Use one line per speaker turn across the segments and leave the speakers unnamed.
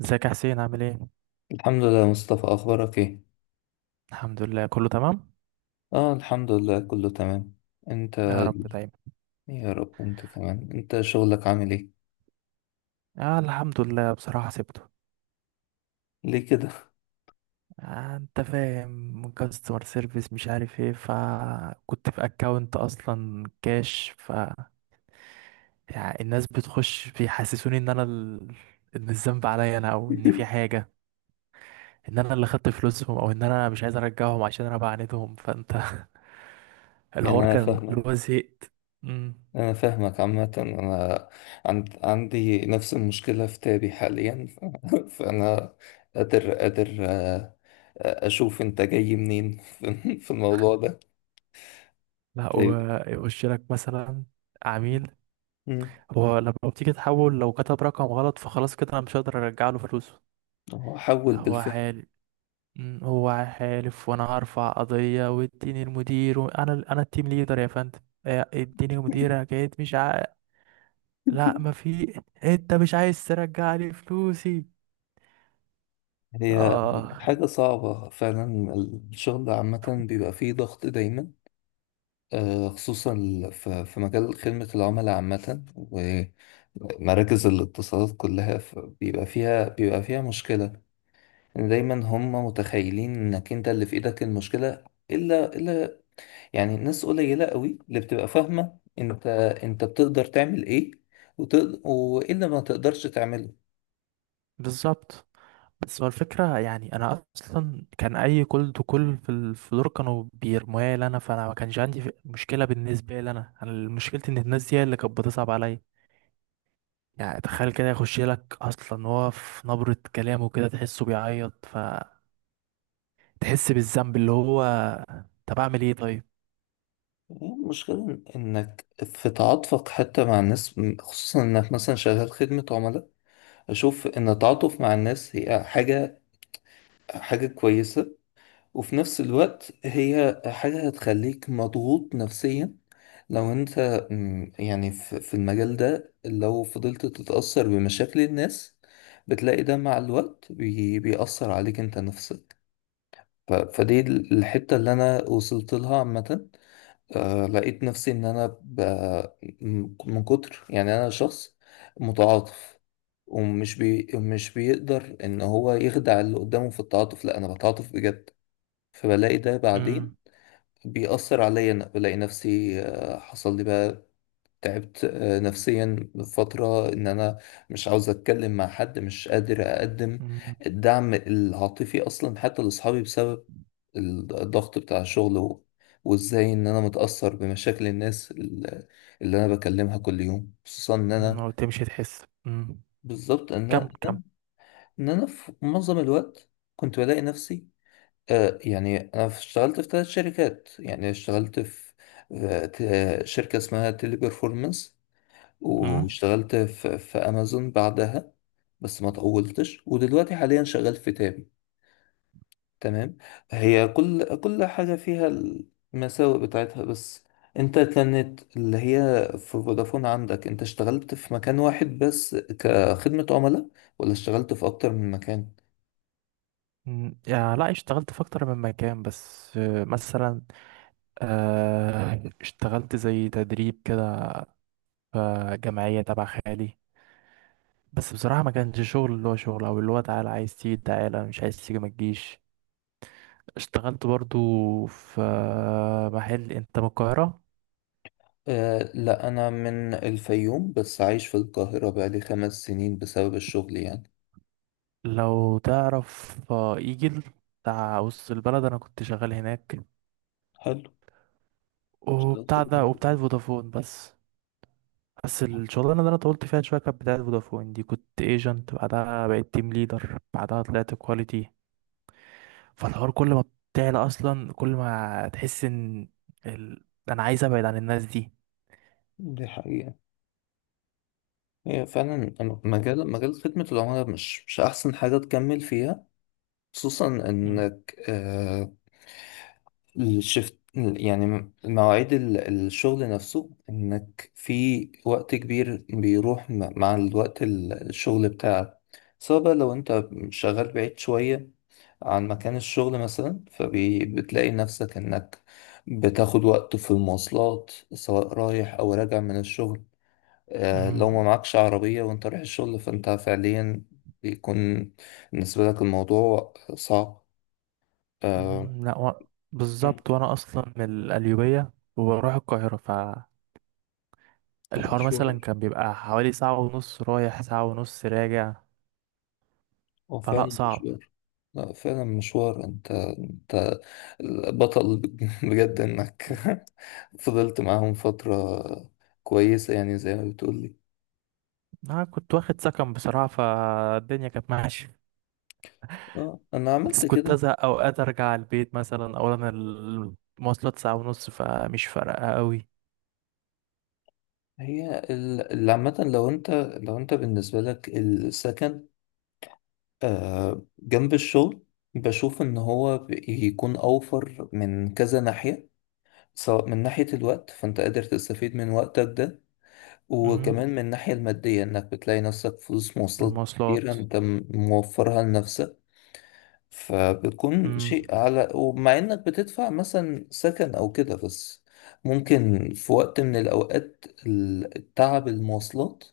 ازيك يا حسين عامل ايه؟
الحمد لله يا مصطفى، أخبارك إيه؟
الحمد لله كله تمام.
الحمد لله كله تمام. أنت.
يا رب دايما.
يا رب، أنت كمان. أنت شغلك عامل إيه؟
آه، الحمد لله. بصراحة سبته.
ليه كده؟
آه، انت فاهم، كاستمر سيرفيس مش عارف ايه، فكنت في اكونت اصلا كاش يعني الناس بتخش بيحسسوني ان انا ان الذنب عليا انا، او ان في حاجة، ان انا اللي خدت فلوسهم، او ان انا مش عايز ارجعهم عشان انا بعاندهم، فانت...
يعني
الحوار
أنا
كان اللي
فاهمك.
هو زهقت. مم.
أنا فاهمك عامة. أنا عندي نفس المشكلة في تابي حاليا. فأنا قادر، أشوف أنت جاي منين في الموضوع ده.
لا،
طيب.
ويخش لك مثلا عميل.
مم.
هو لما بتيجي تحول، لو كتب رقم غلط فخلاص كده انا مش هقدر ارجع له فلوسه.
هو حول
لا، هو
بالفعل.
حال. مم، هو حالف وانا هرفع قضية، واديني المدير انا التيم ليدر يا فندم. آه، اديني مدير حكاية مش لا ما في، انت مش عايز ترجع لي فلوسي.
هي
اه.
حاجة صعبة فعلا. الشغل عامة بيبقى فيه ضغط دايما. خصوصا في مجال خدمة العملاء عامة ومراكز الاتصالات كلها، بيبقى فيها مشكلة، إن دايما هم متخيلين انك انت اللي في ايدك المشكلة. الا يعني ناس قليلة قوي اللي بتبقى فاهمة انت انت بتقدر تعمل ايه وتقدر وايه اللي ما تقدرش تعمله.
بالظبط. بس هو الفكرة يعني، انا اصلا كان اي كل تو كل في ال- في دول كانوا بيرموها لي انا، فانا ما كانش عندي مشكلة بالنسبة لي أنا مشكلتي ان الناس دي هي اللي كانت بتصعب عليا. يعني تخيل كده يخش لك، اصلا هو في نبرة كلامه كده تحسه بيعيط، فتحس بالذنب اللي هو... طب اعمل ايه طيب؟
المشكلة انك في تعاطفك حتى مع الناس، خصوصا انك مثلا شغال خدمة عملاء. اشوف ان التعاطف مع الناس هي حاجة، حاجة كويسة. وفي نفس الوقت هي حاجة هتخليك مضغوط نفسيا لو انت. مم، يعني في المجال ده لو فضلت تتأثر بمشاكل الناس بتلاقي ده مع الوقت بيأثر عليك انت نفسك. فدي الحتة اللي انا وصلت لها عامة. لقيت نفسي ان من كتر، يعني انا شخص متعاطف، مش بيقدر ان هو يخدع اللي قدامه في التعاطف، لا انا بتعاطف بجد. فبلاقي ده بعدين
امم.
بيأثر عليا. أنا بلاقي نفسي، حصل لي بقى تعبت، نفسيا فترة، إن أنا مش عاوز أتكلم مع حد، مش قادر أقدم
امم.
الدعم العاطفي أصلا حتى لأصحابي، بسبب الضغط بتاع الشغل و... وإزاي إن أنا متأثر بمشاكل الناس اللي أنا بكلمها كل يوم، خصوصا إن
أمم،
أنا...
وتمشي تحس. امم.
بالظبط، إن
كم كم.
أنا إن أنا في معظم الوقت كنت بلاقي نفسي. يعني أنا اشتغلت في 3 شركات. يعني اشتغلت في شركة اسمها تيلي بيرفورمانس،
امم.
واشتغلت في أمازون بعدها. بس ما طولتش، ودلوقتي حاليا شغال في تابي. تمام. هي كل كل حاجة فيها المساوئ بتاعتها. بس أنت كانت اللي هي في فودافون، عندك أنت اشتغلت في مكان واحد بس كخدمة عملاء، ولا اشتغلت في أكتر من مكان؟
أمم، يا لا، اشتغلت في اكتر من مكان بس. مثلا اشتغلت زي تدريب كده في جمعية تبع خالي، بس بصراحة ما كانش شغل، اللي هو شغل او اللي هو تعالى عايز تيجي تعالى مش عايز تيجي ما تجيش. اشتغلت برضو في محل. انت من القاهرة؟
أه لا، أنا من الفيوم بس عايش في القاهرة بقالي 5 سنين بسبب الشغل يعني.
لو تعرف ايجل بتاع وسط البلد، انا كنت شغال هناك.
حلو. اشتغلت في
وبتاع ده، وبتاع
البنك.
فودافون بس. بس الشغلانة اللي انا طولت فيها شوية كانت بتاعت فودافون دي، كنت ايجنت بعدها بقيت تيم ليدر بعدها طلعت كواليتي. فالحوار كل ما بتعلى اصلا، كل ما تحس ان انا عايز ابعد عن الناس دي.
دي حقيقة. هي فعلا مجال خدمة العملاء مش أحسن حاجة تكمل فيها. خصوصا
مم.
إنك، الشفت يعني مواعيد الشغل نفسه، انك في وقت كبير بيروح مع الوقت الشغل بتاعك، سواء بقى لو انت شغال بعيد شوية عن مكان الشغل مثلا، فبتلاقي نفسك انك بتاخد وقت في المواصلات سواء رايح او راجع من الشغل. لو ما
مم.
معكش عربية وانت رايح الشغل فانت فعليا بيكون بالنسبة لك الموضوع صعب. آه،
مهم. لا
مم.
بالظبط، وانا اصلا من القليوبيه وبروح القاهره، فالحوار مثلا
المشوار
كان بيبقى حوالي ساعه ونص رايح ساعه ونص راجع.
هو
فلا،
فعلا
صعب.
مشوار. لا فعلا مشوار، انت انت بطل. بجد انك فضلت معاهم فترة كويسة، يعني زي ما بتقولي.
انا كنت واخد سكن بصراحه، فالدنيا كانت ماشيه.
اه انا
بس
عملت
كنت
كده.
ازهق اوقات ارجع على البيت مثلا. اولا المواصلات ساعه ونص، فمش فارقه قوي.
هي اللي عامة لو انت، لو انت بالنسبة لك السكن جنب الشغل، بشوف ان هو بيكون اوفر من كذا ناحية. سواء من ناحية الوقت فانت قادر تستفيد من وقتك ده،
مم.
وكمان من الناحية المادية إنك بتلاقي نفسك فلوس مواصلات
المواصلات.
كتير أنت موفرها لنفسك. فبتكون
مم.
شيء على، ومع إنك بتدفع مثلا سكن أو كده، بس ممكن في وقت من الأوقات التعب المواصلات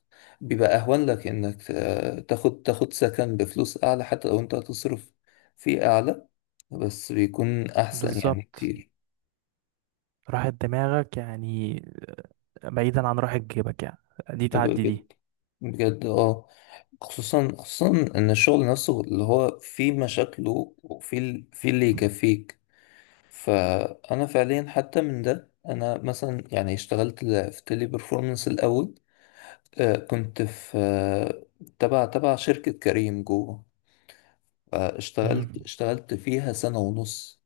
بيبقى أهون لك إنك تاخد سكن بفلوس أعلى، حتى لو أنت هتصرف فيه أعلى، بس بيكون أحسن يعني
بالظبط.
كتير.
راحة دماغك يعني، بعيدا عن راحة جيبك يعني، دي تعدي
بجد،
دي.
بجد اه. خصوصا خصوصا ان الشغل نفسه اللي هو فيه مشاكله وفيه فيه اللي يكفيك. فانا فعليا حتى من ده انا مثلا يعني اشتغلت في تيلي بيرفورمانس الاول. كنت في، تبع شركة كريم جوه. اشتغلت
مم.
اشتغلت فيها سنة ونص.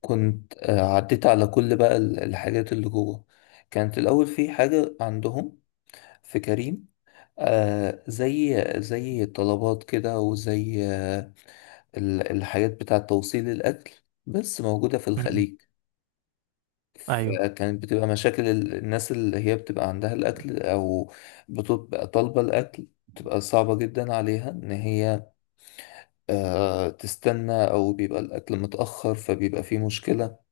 كنت عديت على كل بقى الحاجات اللي جوه. كانت الاول في حاجة عندهم في كريم زي، زي الطلبات كده، وزي الحاجات بتاع توصيل الأكل، بس موجودة في
مم.
الخليج.
ايوه،
فكانت بتبقى مشاكل الناس اللي هي بتبقى عندها الأكل أو بتبقى طالبة الأكل، بتبقى صعبة جدا عليها إن هي تستنى، أو بيبقى الأكل متأخر فبيبقى فيه مشكلة.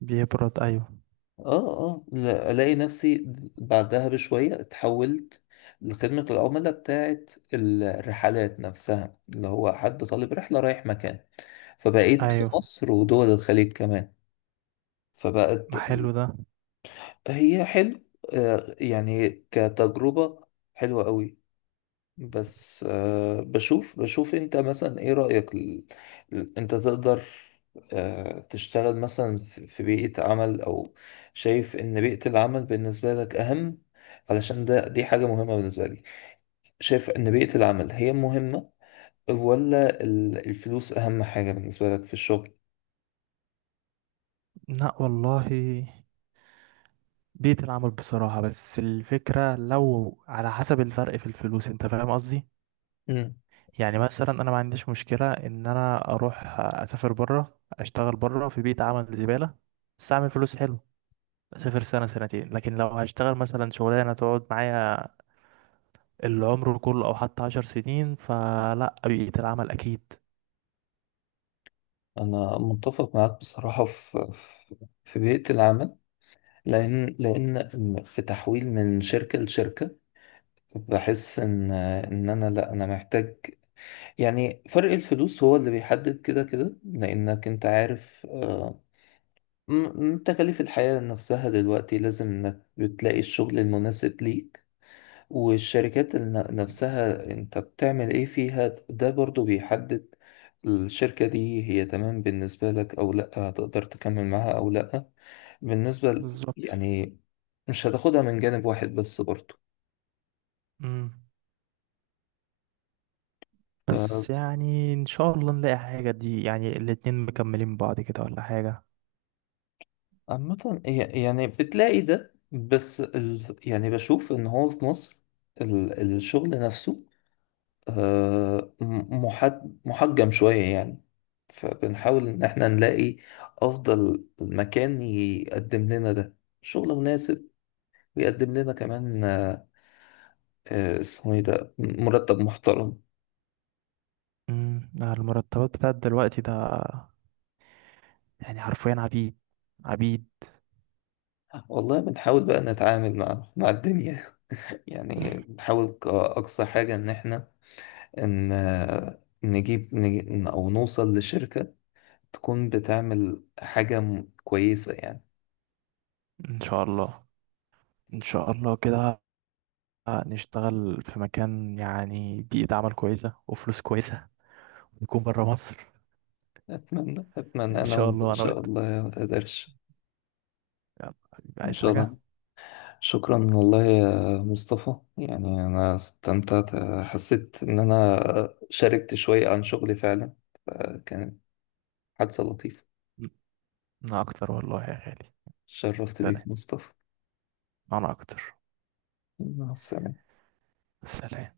بيبرد، ايوه.
اه الاقي نفسي بعدها بشويه اتحولت لخدمه العملاء بتاعه الرحلات نفسها، اللي هو حد طالب رحله رايح مكان، فبقيت في
ايوه،
مصر ودول الخليج كمان. فبقت
ما حلو ده.
هي حلو. يعني كتجربه حلوه قوي. بس بشوف انت مثلا ايه رأيك، انت تقدر تشتغل مثلا في بيئة عمل، او شايف ان بيئة العمل بالنسبة لك اهم؟ علشان ده دي حاجة مهمة بالنسبة لي. شايف ان بيئة العمل هي مهمة ولا الفلوس اهم حاجة بالنسبة لك في الشغل؟
لا والله، بيئة العمل بصراحة. بس الفكرة لو على حسب الفرق في الفلوس، انت فاهم قصدي.
مم.
يعني مثلا انا ما عنديش مشكلة ان انا اروح اسافر بره، اشتغل بره في بيئة عمل زبالة بس اعمل فلوس حلو، اسافر سنة سنتين. لكن لو هشتغل مثلا شغلانة تقعد معايا العمر كله او حتى 10 سنين، فلا، بيئة العمل اكيد.
انا متفق معاك بصراحة في في بيئة العمل. لان في تحويل من شركة لشركة، بحس ان انا لا، انا محتاج يعني فرق الفلوس هو اللي بيحدد كده كده، لانك انت عارف، م- تكاليف الحياة نفسها دلوقتي، لازم انك بتلاقي الشغل المناسب ليك. والشركات نفسها انت بتعمل ايه فيها، ده برضو بيحدد الشركة دي هي تمام بالنسبة لك او لا، هتقدر تكمل معاها او لا. بالنسبة
بالظبط.
يعني مش هتاخدها من جانب واحد بس برضو.
امم. بس يعني ان شاء الله نلاقي حاجة دي، يعني الاتنين مكملين بعض كده ولا حاجة.
عامة، يعني بتلاقي ده، بس يعني بشوف ان هو في مصر الشغل نفسه، محجم شوية يعني. فبنحاول ان احنا نلاقي افضل مكان يقدم لنا ده شغل مناسب، ويقدم لنا كمان، اسمه ايه ده، مرتب محترم.
امم. المرتبات بتاعت دلوقتي ده يعني حرفيا عبيد، عبيد.
والله بنحاول بقى نتعامل مع الدنيا. يعني بنحاول كأقصى حاجة ان احنا ان نجيب او نوصل لشركة تكون بتعمل حاجة كويسة يعني.
ان شاء الله. ان شاء الله كده نشتغل في مكان، يعني بيئة عمل كويسة وفلوس كويسة، نكون برا مصر.
اتمنى
ان
انا
شاء
وانت ان
الله انا
شاء
وانت.
الله يا قدرش.
يلا حبيبي،
ان
عايز
شاء
حاجة؟
الله. شكرا والله يا مصطفى، يعني انا استمتعت، حسيت ان انا شاركت شوية عن شغلي فعلا. فكانت حادثة لطيفة.
انا اكتر والله يا غالي.
شرفت
سلام.
بيك مصطفى.
انا اكتر.
مع السلامة.
سلام.